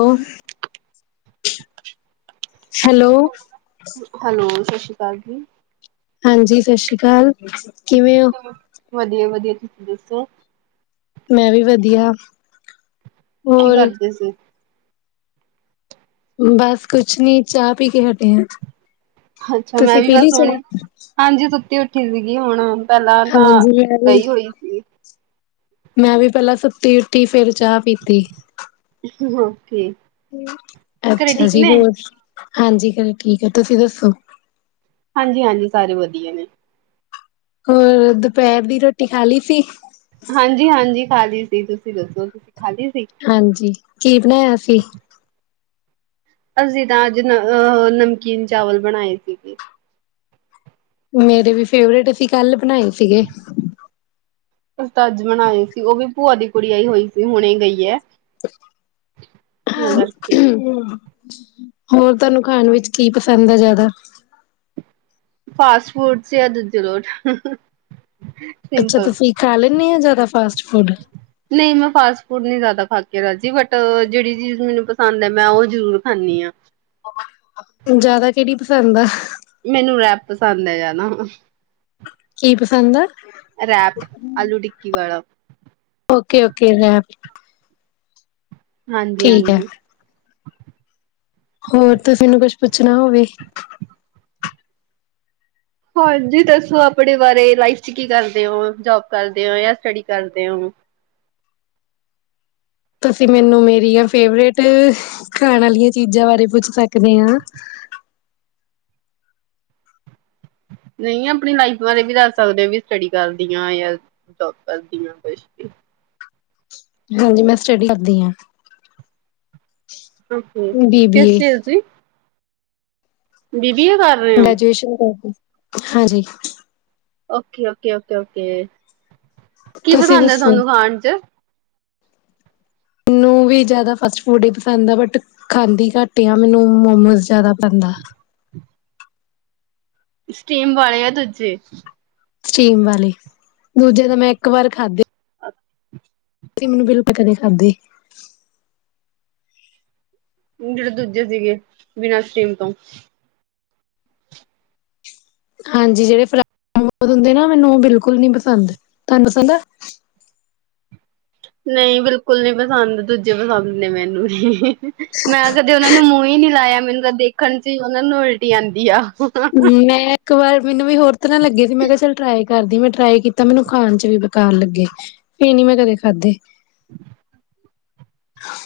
ਓ, hello. Hello ਸਤਿ ਸ਼੍ਰੀ ਅਕਾਲ ਜੀ। ਹਾਂਜੀ, ਸਤਿ ਸ੍ਰੀ ਅਕਾਲ, ਕਿਵੇਂ ਹੋ? [unintelligible] ਮੈਂ ਵੀ ਵਧੀਆ। ਕੀ ਹੋਰ ਕਰਦੇ ਸੀ? ਬਸ ਕੁਛ ਨੀ ਚਾਹ ਪੀ ਕੇ ਹਟੇ ਆ। ਅੱਛਾ, ਮੈਂ ਤੁਸੀਂ ਵੀ ਪੀ ਬਸ ਲਈ ਹੁਣੀ ਚਾਹ ਹਾਂਜੀ ਸੁੱਤੀ ਓ ਸੀਗੀ ਹੁਣ। ਪਹਿਲਾਂ ਤਾਂ ਹਾਂਜੀ ਮੈਂ ਵੀ ਗਈ ਹੋਈ ਸੀ। ਮੈਂ ਵੀ ਪਹਿਲਾਂ ਸੁਤੀ- ਉੱਠੀ ਫੇਰ ਚਾਹ ਪੀਤੀ। ਹਾਂ। ਅੱਛਾ ਜੀ, ਨੇ ਹੋਰ। ਹਾਂਜੀ, ਘਰੇ ਠੀਕ ਹੈ, ਤੁਸੀਂ ਦੱਸੋ? ਹਾਂਜੀ-ਹਾਂਜੀ ਸਾਰੇ ਵਧੀਆ ਨੇ। ਹੋਰ ਦੁਪਹਿਰ ਦੀ ਰੋਟੀ ਖਾ ਲਈ ਸੀ? ਹਾਂਜੀ-ਹਾਂਜੀ। ਖਾ ਲਈ ਸੀ, ਤੁਸੀਂ ਦੱਸੋ? ਖਾ ਲਈ ਸੀ। ਹਾਂਜੀ। ਕੀ ਬਣਾਇਆ ਸੀ? ਅਸੀਂ ਤਾਂ ਅੱਜ ਅਹ ਨਮਕੀਨ ਚਾਵਲ ਬਣਾਏ ਸੀਗੇ। ਮੇਰੇ ਵੀ ਫੇਵਰੇਟ ਸੀ ਕੱਲ ਬਣਾਏ ਸੀਗੇ। ਤਾ ਅੱਜ ਬਣਾਏ ਸੀ ਉਹ ਵੀ ਭੂਆ ਦੀ ਕੁੜੀ ਆਈ ਹੋਈ ਸੀ ਹੁਣੇ ਗਈ ਹੈ। ਤਾਂ [unintelligible] ਕਰਕੇ ਹੋਰ ਤੁਹਾਨੂੰ ਖਾਣ ਵਿੱਚ ਕੀ ਪਸੰਦ ਹੈ ਜ਼ਿਆਦਾ? ਫਾਸਟ ਫੂਡ ਯਾ [unintelligible] ਅੱਛਾ ਤੁਸੀਂ ਖਾ ਲੈਂਦੇ ਆ ਜ਼ਿਆਦਾ ਫਾਸਟ ਫੂਡ? ਹੁਣ ਨੀ ਜ਼ਿਆਦਾ ਖਾ ਕੇ ਰਾਜੀ ਬਟ ਜਿਹੜੀ ਚੀਜ਼ ਮੈਨੂੰ ਪਸੰਦ ਹੈ ਮੈਂ ਉਹ ਜ਼ਰੂਰ ਖਾਂਨੀ ਆ। ਜਿਆਦਾ ਕਿਹੜੀ ਪਸੰਦ ਆ? ਮੈਨੂੰ ਰੈਪ ਪਸੰਦ ਹੈ ਹਣਾ ਕੀ ਪਸੰਦ ਆ? ਰੈਪ ਆਲੂ- ਟਿੱਕੀ ਵਾਲਾ। ਓਕੇ ਓਕੇ ਰੈਪ ਠੀਕ ਹੈ ਹਾਂਜੀ-ਹਾਂਜੀ ਹੋਰ ਤੁਸੀ ਮੈਨੂੰ ਕੁਛ ਪੁੱਛਣਾ ਹੋਵੇ। ਹਾਂਜੀ ਦੱਸੋ ਆਪਣੇ ਬਾਰੇ ਲਾਈਫ ਚ ਕੀ ਕਰਦੇ ਹੋ ਜੋਬ ਕਰਦੇ ਹੋ ਸਟਡੀ ਕਰਦੇ ਹੋ? ਤੁਸੀਂ ਮੈਨੂੰ ਮੇਰੀਆਂ ਫੇਵਰਟ ਖਾਣ ਵਾਲੀਆਂ ਚੀਜ਼ਾਂ ਬਾਰੇ ਪੁੱਛ ਸਕਦੇ ਹਾਂ। ਨਹੀਂ ਆਪਣੀ ਲਾਈਫ ਬਾਰੇ ਵੀ ਦੱਸ ਸਕਦੇ ਹੋ ਵੀ ਸਟੱਡੀ ਕਰਦੀ ਹ ਯਾ ਜੋਬ ਕਰਦੀ ਹ ਕੁਛ ਵੀ। ਹਾਂਜੀ ਮੈਂ ਸਟਡੀ ਕਰਦੀ ਹਾਂ ਆਹੋ ਬੀ ਬੀ ਕਿਸ ਏ ਚੀਜ਼ ਦੀ [unintelligible] ਰਹੇ ਹੋ ਗ੍ਰੈਜੂਏਸ਼ਨ ਕਰਦੀ ਹਾਂਜੀ ਓਕੇ ਓਕੇ ਓਕੇ ਓਕੇ ਕੀ ਤੁਸੀਂ ਪਸੰਦ ਹੈ ਦੱਸੋ ਤੁਹਾਨੂੰ ਖਾਣ ਚ ਮੈਨੂੰ ਵੀ ਜ਼ਿਆਦਾ ਫਾਸਟ ਫੂਡ ਹੀ ਪਸੰਦ ਆ ਬਟ ਖਾਂਦੀ ਘੱਟ ਆ ਮੈਨੂੰ ਮੋਮੋਸ ਜ਼ਿਆਦਾ ਪਸੰਦ ਆ ਸਟੀਮ ਵਾਲੇ ਆ ਦੂਜੇ ਸਟੀਮ ਵਾਲੇ ਦੂਜੇ ਤਾਂ ਮੈਂ ਇੱਕ ਵਾਰ ਖਾਧੇ ਅੱ [unintelligible] ਅਂ ਮੈਨੂੰ ਬਿਲੁਲ ਕਦੇ ਖਾਧੇ ਜਿਹੜੇ ਦੂਜੇ ਸੀਗੇ ਬਿਨਾਂ ਸਟੀਮ ਤੋਂ ਹਾਂਜੀ ਜਿਹੜੇ ਹੁੰਦੇ ਨਾ ਮੈਨੂੰ ਉਹ ਬਿਲਕੁਲ ਨੀ ਪਸੰਦ ਤੁਹਾਨੂੰ ਪਸੰਦ ਆ ਨਹੀਂ ਬਿਲਕੁਲ ਨੀ ਪਸੰਦ ਦੂਜੇ ਪਸੰਦ ਨੇ ਮੈਨੂੰ ਹੀ ਮੈਂ ਕਦੇ ਉਹਨਾ ਨੂੰ ਮੂੰਹ ਹੀ ਨੀ ਲਾਇਆ ਮੈਨੂੰ ਕਦੇ ਦੇ ਹਾਂਜੀ ਉਹਨਾਂ ਨੂੰ ਉਲਟੀ ਆਉਂਦੀ ਆ ਹ ਮੈਂ ਇੱਕ ਵਾਰ ਮੈਨੂੰ ਵੀ ਹੋਰ ਨਾ ਲੱਗੇ ਸੀ ਮੈਂ ਕਿਹਾ ਚੱਲ ਟਰਾਈ ਕਰਦੀ ਮੈਂ ਟਰਾਈ ਕੀਤਾ ਮੈਨੂੰ ਖਾਣ ਚ ਵੀ ਬੇਕਾਰ ਲੱਗੇ ਫਿਰ ਨੀ ਮੈਂ ਕਦੇ ਖਾਧੇ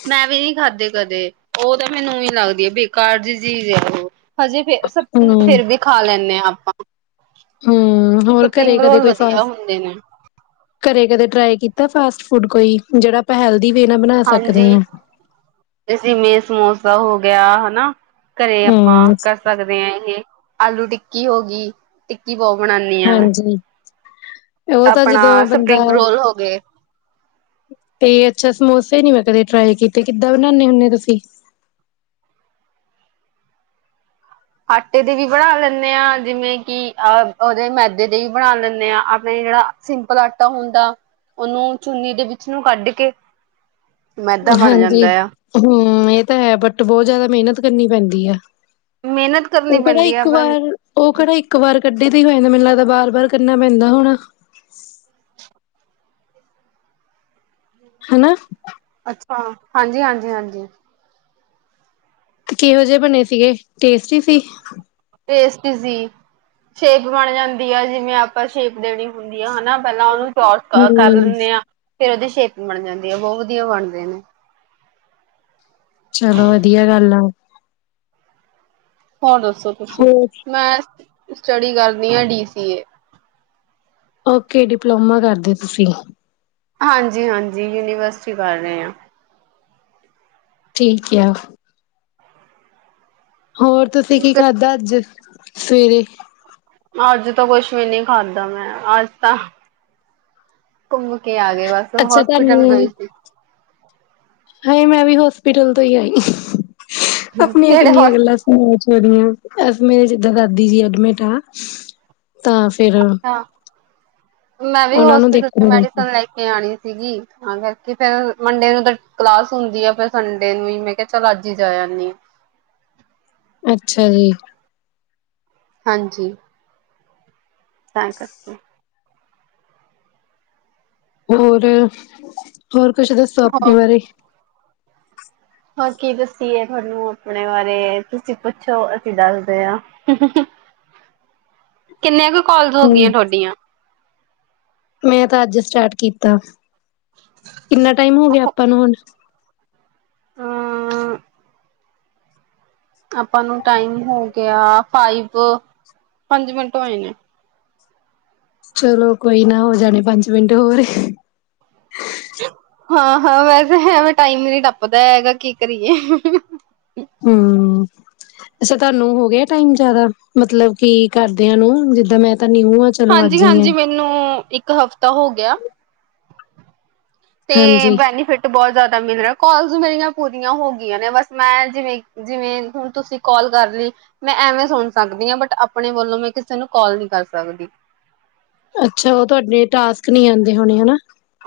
ਮੈਂ ਵੀ ਨੀ ਖਾਧੇ ਕਦੇ ਉਹ ਤਾਂ ਮੈਨੂੰ ਲੱਗਦੀ ਹੈ ਬੇਕਾਰ ਜ ਜੀ ਅਜੇ ਵੀ ਸਭ ਫਿਰ ਖਾ ਲੈਂਦੇ ਆਂ ਹਾਂ ਹਮ ਹੋਰ ਘਰੇ ਸਪਰਿੰਗ ਕਦੇ ਰੋਲ ਕੋਈ ਵਧੀਆ ਫਸ ਹੁੰਦੇ ਨੇ ਘਰੇ ਕਦੇ ਟ੍ਰਈ ਕੀਤਾ ਫਾਸਟ ਫੂਡ ਕੋਈ ਜਿਹੜਾਲ ਹਾਂਜੀ ਜਿਵੇਂ ਸਮੋਸਾ ਹੋ ਗਿਆ ਹਨ ਨ ਘਰੇ ਆਪਾਂ ਹੂੰ ਕਰ ਸਕਦੇ ਹਾਂ ਇਹ ਆਲੂ ਟਿੱਕੀ ਹੋ ਗਈ ਟਿੱਕੀ ਬਹੁਤ ਬਣਾਉਦੀ ਹਾਂ ਮੈਂ ਹਾਂਜੀ ਉਹ ਤਾਂ ਆਪਣਾ ਜਦੋਂ ਬੰਦਾ ਸਪਰਿੰਗ ਰੋਲ ਹੋ ਗਏ। ਇਹ ਅੱਛਾ ਸਮੋਸਾ ਨੀ ਮੈਂ ਕਦੇ ਟਰਾਈ ਕੀਤੇ ਕਿੱਦਾਂ ਬਣਾਦੇ ਹੁੰਦੇ ਤੁਸੀਂ ਆਟੇ ਦੇ ਵੀ ਬਣਾ ਲੈਂਦੇ ਹਾਂ ਜਿਵੇਂ ਕਿ ਅਹ ਉਹਦੇ ਮੈਦੇ ਦੇ ਵੀ ਬਣਾ ਲੈਂਦੇ ਆਾਂ ਆਪਣੇ ਜਿਹੜਾ ਸਿੰਪਲ ਆਟਾ ਹੁੰਦਾ ਉਹਨੂੰ ਚੁੰਨੀ ਦੇ ਵਿੱਚ ਨੂੰ ਕੱਢ ਕੇ ਮੈਦਾ ਬਣ ਹਾਂਜੀ ਜਾਂਦਾ ਆ ਹਮ ਹਮ ਇਹ ਤਾਂ ਹੈ ਬਟ ਬਹੁਤ ਜਿਆਦਾ ਮਿਹਨਤ ਕਰਨੀ ਪੈਂਦੀ ਹੈ ਮਿਹਨਤ ਕਰਨੀ ਉਹ ਕਿਹੜਾ ਪੈਂਦੀ ਆ ਇੱਕ ਪਰ ਵਾਰ ਉਹ ਕਿਹੜਾ ਇੱਕ ਵਾਰ ਕੱਢੇ ਤੇ ਹੋ ਜਾਂਦਾ ਮੈਨੂੰ ਲੱਗਦਾ ਬਾਰ ਬਾਰ ਕਰਨਾ ਪੈਂਦਾ ਹੋਣਾ। ਹਨਾ। ਅੱਛਾ ਹਾਂਜੀ -ਹਾਂਜੀ -ਹਾਂਜੀ। ਤੇ ਕਿਹੋ ਜਿਹੇ ਬਣੇ ਸੀਗੇ ਟੇਸਟੀ ਸੀ। ਟੇਸਟੀ ਸੀ ।ਸ਼ੇਪ ਬਣ ਜਾਂਦੀ ਆ ਜਿਵੇਂ ਆਪਾਂ ਸ਼ੇਪ ਦੇਣੀ ਹੁੰਦੀ। ਹਨਾ ਪਹਿਲਾਂ ਜੋ ਚੋਰਸ ਕਰ ਹਮ ਲੇਣੇ ਆਂ। ਫੇਰ ਉਦੀ ਸ਼ੇਪ ਬਣ ਜਾਂਦੀ ਆ। ਬਹੁ ਵਧੀਆ ਬਣਦੇ ਨੇ। ਚਲੋ ਵਧੀਆ ਗੱਲ ਆ। ਹੋਰ ਦੱਸੋ ਤੁਸੀਂ। ਹੋਰ ਮੈਂ- ਸਟਡੀ ਕਰਨੀ ਆ D C A. Okay diploma ਕਰਦੇ ਤੁਸੀਂ। ਹਾਂਜੀ -ਹਾਂਜੀ ਯੂਨੀਵਸਟੀ ਕਰ ਰਏ ਆਂ। ਠੀਕ ਆ। ਹੋਰ ਤੁਸੀਂ ਕੀ ਖਾਧਾ ਅੱਜ? ਸਵੇਰੇ। ਅੱਜ ਤਾਂ ਕੁਛ ਵੀ ਨੀ ਖਾਧਾ ਮੈਂ ।ਅੱਜ ਤਾਂ- ਘੁੰਮ ਕੇ ਆ ਗਏ ਬਸ। ਅੱਛਾ ਹੋਸਪਿਟਲ ਗਈ ਤੁਹਾਨੂੰ ਸੀ। ਹਾਏ -ਮੈਂ ਵੀ ਹੋਸਪਿਟਲ ਤੋਂ ਈ ਆਈ ਆਪਣੀਆਂ ਕਿਹੜੇ ਕਿੰਨੀਆਂ ਗੱਲਾਂ ਹੋਸਪਿਟਲ ਸੁਣੋ ਅੱਜ। ਕੇਰੀਆ ਅਸ ਮੇਰੇ ਜਿੱਦਾ ਦਾਦੀ ਜੀ ਐਡਮਿਟ ਆ। ਤਾਂ ਫਿਰ ਅੱਛਾ- ਮੈਂ ਵੀ ਉਹਨਾਂ ਨੂੰ ਹੋਸਪਿਟਲ 'ਚੋ ਦੇਖਣ ਗਏ ਸੀ ਮੈਡੀਸਨ ਲੈਕੇ ਆਣੀ। ਸੀਗੀ ਤਾਂ ਕਰਕੇ ਫਿਰ ਮੰਡੇ ਨੂੰ ਤਾ ਕਲਾਸ ਹੁੰਦੀ ਆ ਫਿਰ ਸੰਡੇ ਨੂੰ ਹੀ ਮੈਂ ਕਿਹਾ ਚੱਲ ਅੱਜ ਹੀ ਜਏ ਆਨੀ ਆ। ਅੱਛਾ ਜੀ। ਹਾਂਜੀ ਤਾਂ ਕਰਕੇ। ਹੋਰ ਹੋਰ ਕੁਛ ਦੱਸੋ ਹੋ ਆਪਣੇ ਬਾਰੇ। ਹੋਰ ਕੀ ਦੱਸੀਏ ਤਾਨੂੰ ਆਪਣੇ ਬਾਰੇ ਤੁਸੀਂ ਪੁੱਛੋ ਅਸੀਂ ਦੱਸਦੇ ਹਾਂ-ਹਹੂੰਹੂੰ। ਕਿੰਨੇ ਕੁ ਕੋਲਜ ਹੋ ਗਈਆਂ ਹੂੰ ਤੁਹਾਡੀਆਂ। ਮੈਂ ਤਾਂ ਅੱਜ ਸਟਾਰਟ ਕੀਤਾ। ਕਿੰਨਾ ਟਾਈਮ ਹੋ ਗਿਆ ਆਪਾਂ ਨੂੰ ਹੁਣ? ਅ ਆਪਾਂ ਨੂੰ ਟਾਈਮ ਹੋ ਗਿਆ ।ਫਾਈਵ ਪੰਜ ਮਿੰਟ ਹੋਏ ਨੇ। ਚਲੋ ਕੋਈ ਨਾ ਹੋ ਜਾਣੇ ਪੰਜ ਮਿੰਟ ਹੋਰ। ਹਾਂ -ਹਾਂ ਵੈਸੇ ਹੈ ਮ ਟਾਈਮ ਈ ਨਹੀਂ ਟੱਪਦਾ ਹੈਗਾ ਕੀ ਕਰੀਏ। ਹੂੰਅ-ਅੱਛਾ ਤਾਨੂੰ ਹੋ ਗਿਆ ਟਾਈਮ ਜਿਆਦਾ, ਮਤਲਬ ਕੀ ਕਰਦਿਆਂ ਨੂੰ ।ਜਿੱਦਾਂ ਮੈਂ- ਤਾਂ ਨੀਊ ਆ ਚਲੋ ਅੱਜ ਈ ਆ। ਹਾਂਜੀ-ਹਾਂਜੀ ਮੈਨੂੰ ਇੱਕ ਹਫ਼ਤਾ ਹੋ ਗਿਆ। ਤੇ ਹਾਂਜੀ ਬੈਨੀਫਿਟ ਬਹੁਤ ਜ਼ਾਦ- ਮਿਲ ਰਿਹਾ। ਕਾਲਸ ਮੇਰੀਆਂ ਪੂਰੀਆਂ ਹੋ ਗਈਆਂ ਨੇ। ਬਸ ਮੈਂ, ਜਿਵੇਂ-ਜਿਵੇਂ ਹੁ ਤੁਸੀਂ ਕਾਲ ਕਰ ਲਈ, ਮੈਂ ਐਵੇਂ ਸੁਣ ਸਕਦੀ ਹਾਂ ਬਟ ਆਪਣੇ ਵੱਲੋਂ ਮੈਂ ਕਿਸੇ ਨੂੰ ਕਾਲ ਨੀ ਕਰ ਸਕਦੀ। ਅੱਛਾ, ਉਹ ਤੁਹਾਡੇ ਟਾਸਕ ਨਹੀਂ ਆਉਂਦੇ ਹੋਣੇ ਨਾ?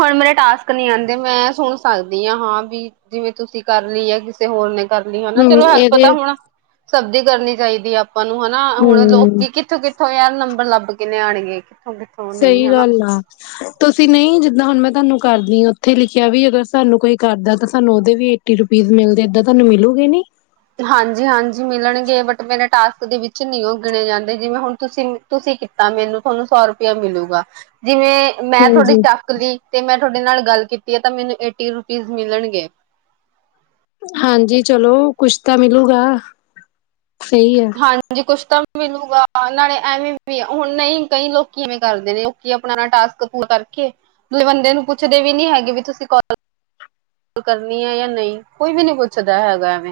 ਹੁਣ ਮੇਰੇ ਟਾਸਕ ਨਹੀਂ ਆਂਦੇ। ਮੈਂ ਸੁਣ ਸਕਦੀ ਹਾਂ। ਹਾਂ ਵੀ, ਜਿਵੇਂ ਤੁਸੀਂ ਕਰ ਲਈ ਆ, ਕਿਸੇ ਹੋਰ ਨੇ ਕਰਨੀ ਹਨਾ। ਹੂੰ ਚਲੋ, ਹੈਲਪ ਤਾਂ ਇਹਦੇ ਹੁਣ ਸਬਦੀ ਕਰਨੀ ਚਾਹੀਦੀ ਆਪ ਆਪਾਂ ਨੂੰ ਹਨਾ। ਹੁਣ ਹੂੰ ਲੋਕੀ ਕਿੱਥੋਂ-ਕਿੱਥੋਂ ਯਾਰ ਨੰਬਰ ਲੱਭ ਕਿੰਨੇ ਆਉਣਗੇ ਇੱਕ ਸਹੀ ਗੱਲ ਆ। ਤੁਸੀਂ ਨਹੀਂ ਜ ਨਾ, ਹੁਣ ਮੈਂ ਤੁਹਾਨੂੰ ਕਰਦੀ ਹਾਂ। ਉੱਥੇ ਲਿਖਿਆ ਵੀ, ਅਗਰ ਸਾਨੂੰ ਕੋਈ ਕਰਦਾ ਤਾਂ ਸਾਨੂੰ ਉਹਦੇ ਵੀ ਏਟੀ ਰੁਪੀਜ਼ ਮਿਲਦੇ। ਏਦਾਂ ਤੁਹਾਨੂੰ ਮਿਲੂਗੇ ਨੀ। ਹਾਂਜੀ, ਹਾਂਜੀ, ਮਿਲਣਗੇ। ਬਟ ਮੇਰੇ ਟਾਸਕ ਦੇ ਵਿੱਚ ਨਹੀਂ ਉਹ ਗਿਣੇ ਜਾਂਦੇ। ਜਿਵੇਂ ਹੁਣ ਤੁਸੀਂ ਤੁਸੀਂ ਕੀਤਾ ਮੈਨੂੰ, ਤੁਹਾਨੂੰ ਸੌ ਰੁਪਇਆ ਮਿਲੂਗਾ। ਜਿਵੇਂ ਮੈਂ ਥੋਡੀ ਹਾਂਜੀ ਚੱਕ ਲਈ ਤੇ ਮੈਂ ਤੁਹਾਡੇ ਨਾਲ ਗੱਲ ਕੀਤੀ ਹੈ ਤਾਂ, ਮੈਨੂੰ ਏਟੀ ਰੁਪੀਜ਼ ਮਿਲਣਗੇ। ਹਾਂਜੀ। ਚਲੋ ਕੁਛ ਤਾਂ ਮਿਲੂਗਾ। ਸਹੀ ਹੈ ਹਾਂਜੀ। ਕੁਛ ਤਾਂ ਮਿਲੂਗਾ। ਨਾਲੇ ਐਵੇਂ ਵੀ ਹੁਣ ਨਹੀਂ, ਕਈ ਲੋਕ ਕਿਵੇਂ ਕਰਦੇ ਨੇ? ਲੋਕ ਆਪਣਾ ਟਾਸਕ ਪੂਰਾ ਕਰਕੇ ਬੰਦੇ ਨੂੰ ਪੁੱਛਦੇ ਵੀ ਨੀ, ਹੈਗੇ ਵੀ ਤੁਸੀਂ ਕੋਲ ਕਰਨੀ ਹੈ ਜਾਂ ਨਹੀਂ? ਕੋਈ ਵੀ ਨੀ ਪੁੱਛਦਾ, ਹੈਗਾ ਐਵੇਂ।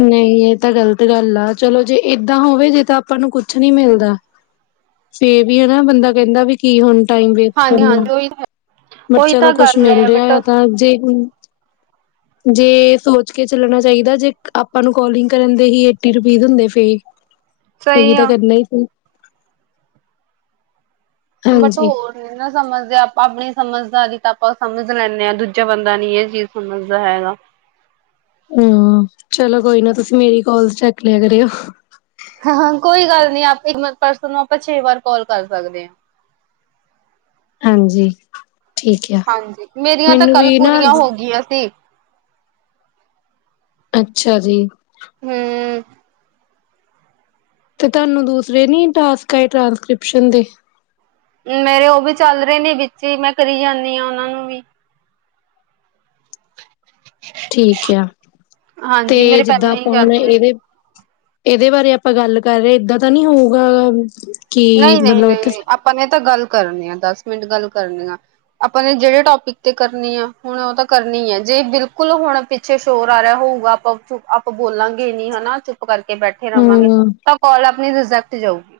ਨਹੀਂ, ਇਹ ਤਾਂ ਗ਼ਲਤ ਗੱਲ ਆ। ਚਲੋ ਜੇ ਏਦਾਂ ਹੋਵੇ ਜੇ ਤਾਂ ਆਪਾਂ ਨੂੰ ਕੁਛ ਨੀ ਮਿਲਦਾ। ਫੇਹ ਵੀ ਹਨ ਨਾ? ਬੰਦਾ ਕਹਿੰਦਾ ਵੀ ਕੀ, ਹੁਣ ਟਾਈਮ ਵੇਸਟ ਹਾਂਜੀ ਕਰਨਾ। ਹਾਂਜੀ ਉਹੀ ਬਟ ਉਹੀ ਚਲੋ ਤਾਂ ਕੁਛ ਗੱਲ ਮਿਲ ਹੈ ਰਿਹਾ ਬਟ ਆ ਤਾਂ ਜੇ ਜੇ ਸੋਚ ਕੇ ਚੱਲਣਾ ਚਾਹੀਦਾ ਜੇ ਆਪਾਂ ਨੂੰ ਕਾਲਿੰਗ ਕਰਨ ਦੇ ਹੀ ਏਟੀ ਰੁਪੀਦ ਹੁੰਦੇ ਫੇ ਇਹ ਵੀ ਸਹੀ ਤਾਂ ਆ ਕਰਨਾ ਹੀ ਸੀ ਬਟ ਹਾਂਜੀ ਹੋਰ ਨ ਨਾ ਸਮਝਦੇ ਆਪਾਂ ਆਪਣੀ ਸਮਝਦਾ ਨੀ ਤਾਂ ਆਪਾਂ ਸਮਝ ਲੈਂਦੇ ਹਾਂ। ਦੂਜਾ ਬੰਦਾ ਨੀ ਇਹ ਚੀਜ਼ ਸਮਝਦਾ ਹੈਗਾ। ਹੂੰ। ਚਲੋ ਕੋਈ ਨਾ, ਤੁਸੀਂ ਮੇਰੀ ਕਾਲਸ ਚੱਕ ਲਿਆ ਕਰਿਓ। ਹਹ। ਕੋਈ ਗੱਲ ਨੀ [unintelligible] ਪਰਸਨ ਨੂੰ ਆਪਾਂ ਛੇ ਵਾਰ ਕਾਲ ਕਰ ਸਕਦੇ ਹ। ਹਾਂਜੀ। ਠੀਕ ਆ ਹਾਂਜੀ। ਮੇਰੀਆਂ ਤਾਂ ਮੈਨੂੰ ਕੱਲ ਵੀ ਨਾ ਪੂਰੀਆਂ ਹੋ ਗਈਆਂ ਸੀ। ਅੱਛਾ ਜੀ। ਹੂੰ। ਤੇ ਤਹਾਨੂੰ ਦੂਸਰੇ ਨੀ ਟਾਸਕ ਆਏ ਟ੍ਰਾਂਸਕ੍ਰਿਪਸ਼ਨ ਦੇ? ਮੇਰੇ ਉਹ ਵੀ ਚੱਲ ਰਹੇ ਨੇ, ਵਿੱਚ ਹੀ ਮੈਂ ਕਰੀ ਜਾਂਦੀ ਹ ਉਹਨਾਂ ਨੂੰ ਵੀ। ਠੀਕ ਯਾ। ਤੇ ਹਾਂਜੀ ਮੇਰੇ ਪਹਿਲਾਂ ਜਿੱਦਾਂ ਹੀ ਆਪਾਂ ਚੱਲ ਹੁਣ ਰਹੇ ਇਹਦੇ ਇਹਦੇ ਬਾਰੇ ਆਪਾਂ ਗੱਲ ਕਰ ਰਹੇ ਏਦਾਂ ਤਾਂ ਨਹੀਂ ਹੋਊਗਾ ਕਿ ਨਹੀਂ, ਨਹੀਂ, ਮਤਲਬ ਨਹੀਂ, ਉੱਥੇ ਨਹੀਂ। ਅੱਪਾ ਨੇ ਤਾਂ ਗੱਲ ਕਰਨੀ ਆ ਦਸ ਮਿੰਟ ਗੱਲ ਕਰਨੀ ਆ। ਆਪਾਂ ਨੇ ਜਿਹੜੇ ਟੋਪਿਕ ਤੇ ਕਰਨੀ ਆ ਹੁਣ ਉਹ ਤਾਂ ਕਰਨੀ ਹੈ। ਜੇ ਬਿਲਕੁਲ ਹੁਣ ਪਿੱਛੇ ਸ਼ੋਰ ਆ ਰਿਹਾ ਹੋਊਗਾ, ਆਪਾਂ ਆਪਾਂ ਬੋਲਾਂਗੇ ਨੀ ਹਨਾ ਚੁੱਪ ਕਰਕੇ ਕੇ ਬੈਠੇ ਰਵਾਂਗੇ। ਹਮ ਤਾਂ ਕਾਲ ਆਪਣੀ ਰਿਜ਼ੈਕਟ ਜਾਊਗੀ।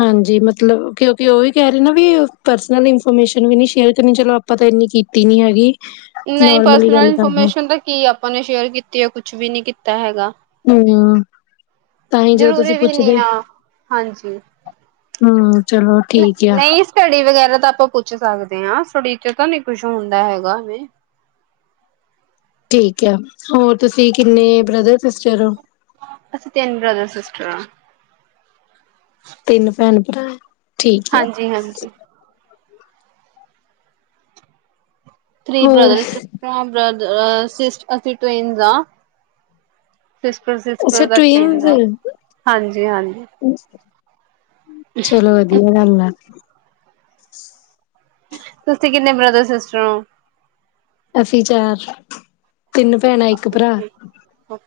ਹਾਂਜੀ। ਮਤਲਬ, ਕਿਉਂਕਿ ਉਹ ਵੀ ਕਹਿ ਰਹੇ ਨਾ ਵੀ ਪਰਸਨਲ ਇਨਫੋਰਮੇਸ਼ਨ ਵੀ ਨੀ ਸ਼ੇਅਰ ਕਰਨੀ। ਚਲੋ ਆਪਾਂ ਤਾਂ ਇੰਨੀ ਕੀਤੀ ਨੀ ਹੈਗੀ। ਨਹੀਂ ਨੋਰਮਲੀ ਪਰਸਨਲ ਗੱਲ ਕਰ ਰਹੇ ਇਨਫੋਰਮੇਸ਼ਨ ਤਾਂ ਕੀ ਆਪਾਂ ਨੇ ਸ਼ੇਅਰ ਕੀਤੀ ਹੈ ਕੁਛ ਕੁਛ ਵੀ ਨਹੀਂ ਕੀਤਾ ਹੈਗਾ ਹਮ ਤਾਂਹੀ ਜਦੋਂ ਤੁਸੀਂ ਜ਼ਰੂਰੀ ਵੀ ਨੀ ਪੁੱਛਦੇ ਆ ਹਾਂਜੀ ਹਮ ਚਲੋ ਠੀਕ ਆ ਨਹੀਂ ਸਟੱਡੀ ਵਗੈਰਾ ਤਾਂ ਆਪਾਂ ਪੁੱਛ ਸਕਦੇ [unintelligible] ਠੀਕ ਹੈ ਹੋਰ ਤੁਸੀਂ ਕਿੰਨੇ ਬ੍ਰਦਰ ਸਿਸਟਰ ਹੋ ਅੱਛਾ ਤਿੰਨ ਬ੍ਰਦਾਰ ਸਿਸਟਾਰਾਂ ਤਿੰਨ ਭੈਣ ਭਰਾ ਠੀਕ ਆ ਹਾਂਜੀ ਹਾਂਜੀ ਥ੍ਰਰੀ ਹੋਰ ਬ੍ਰਦਰ ਬਦਰ ਅ ਸਿਸ ਅਸੀਂ ਟਵਿਨਜ਼ ਆ ਅੱਛਾ ਟਵਿਨਸ [unintelligible] ਚਲੋ ਵਧੀਆ ਗੱਲ ਆ ਤੁਸੀਂ ਕਿੰਨੇ ਬ੍ਰਦਰ ਸਿਸਟਰ ਓ ਅਸੀਂ ਚਾਰ ਤਿੰਨ ਭੈਣਾਂ ਇੱਕ ਭਰਾ ਓ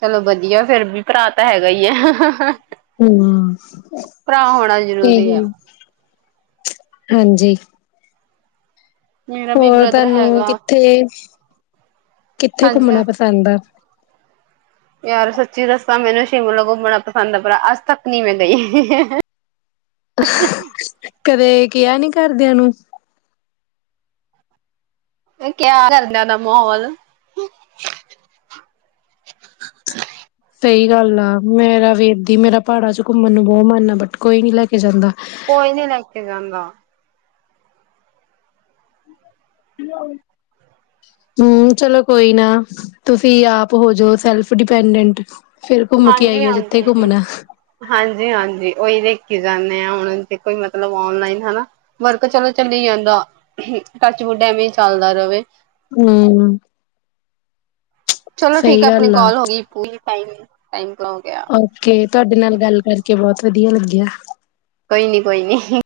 ਚਲੋ ਵਧੀਆ ਫੇਰ ਵੀ ਭਰਾ ਤਾਂ ਹੈਗਾ ਹੈ ਹਮ ਹਮ ਭਰਾ ਹੋਣਾ ਜ਼ਰੂਰੀ ਹੈ ਹਮ ਹਾਂਜੀ, ਮੇਰਾ ਵੀ ਹੋਰ ਬ੍ਰਦਰ ਤੁਹਾਨੂੰ ਹੈਗਾ ਕਿੱਥੇ-ਕਿੱਥੇ ਹਾਂਜੀ ਘੁੰਮਣਾ ਹਾਂ। ਪਸੰਦ ਐ। ਯਾਰ ਸੱਚੀ ਦੱਸਾਂ ਮੈਨੂੰ ਸ਼ਿਮ ਲਗਾ ਬੜਾ ਪਸੰਦ ਆ ਪਰ ਅੱਜ ਤੱਕ ਨੀ ਮੈਂ ਗਈ। ਕਦੇ, ਕਿਹਾ ਨੀ ਘਰਦਿਆਂ ਨੂੰ, ਕਿਆ ਘਰਦਿਆਂ ਦਾ ਮਾਹੌਲ, ਸਹੀ ਗੱਲ ਆ ਮੇਰਾ ਵੇਦੀ ਮੇਰਾ ਪਹਾੜਾਂ ਚ ਘੁੰਮਣ ਨੂੰ ਬਹੁਤ ਮਨ ਆ ਬਟ ਕੋਈ ਨੀ ਲੈ ਕੇ ਜਾਂਦਾ। ਕੋਈ ਨੀ ਲੈ ਕੇ ਜਾਂਦਾ। ਹੂੰ, ਚਲੋ ਕੋਈ ਨਾ ਤੁਸੀਂ ਆਪ ਹੋਜੋ ਸੈਲਫ ਡਿਪੈਂਡੈਂਟ, ਫਿਰ ਘੁੰਮ ਕੇ ਆਈਓ ਜਿੱਥੇ ਘੁੰਮਣਾ ਹਾਂਜੀ-ਹਾਂਜੀ-ਹਾਂਜੀ-ਹਾਂਜੀ ਉਹੀ ਦੇ, ਜਾਂਦੇ ਹਾਂ ਹੁਣ ਕੋਈ ਮਤਲਬ ਔਨਲਾਈਨ ਹਨਾ ਵਰਕ ਚਲੋ ਚੱਲ ਜਾਂਦਾ ਟੱਚ ਵੁਡ ਐਵੇਂ ਚੱਲਦਾ ਰਹੇ। ਹੂੰ, ਚਲੋ ਠੀਕ ਸਹੀ ਹੈ ਆਪਣੀ ਗੱਲ ਆ ਕਾਲ ਹੋ ਗਈ ਪੁਰੀ, ਟਾਈ ਟਾਈਮ, ਹੋ ਗਿਆ ਓਕੇ ਤੁਹਾਡੇ ਨਾਲ ਗੱਲ ਕਰਕੇ ਬਹੁਤ ਵਧੀਆ, ਵਧੀਆ ਲੱਗਿਆ। ਕੋਈ ਨੀ, ਕੋਈ ਨੀ।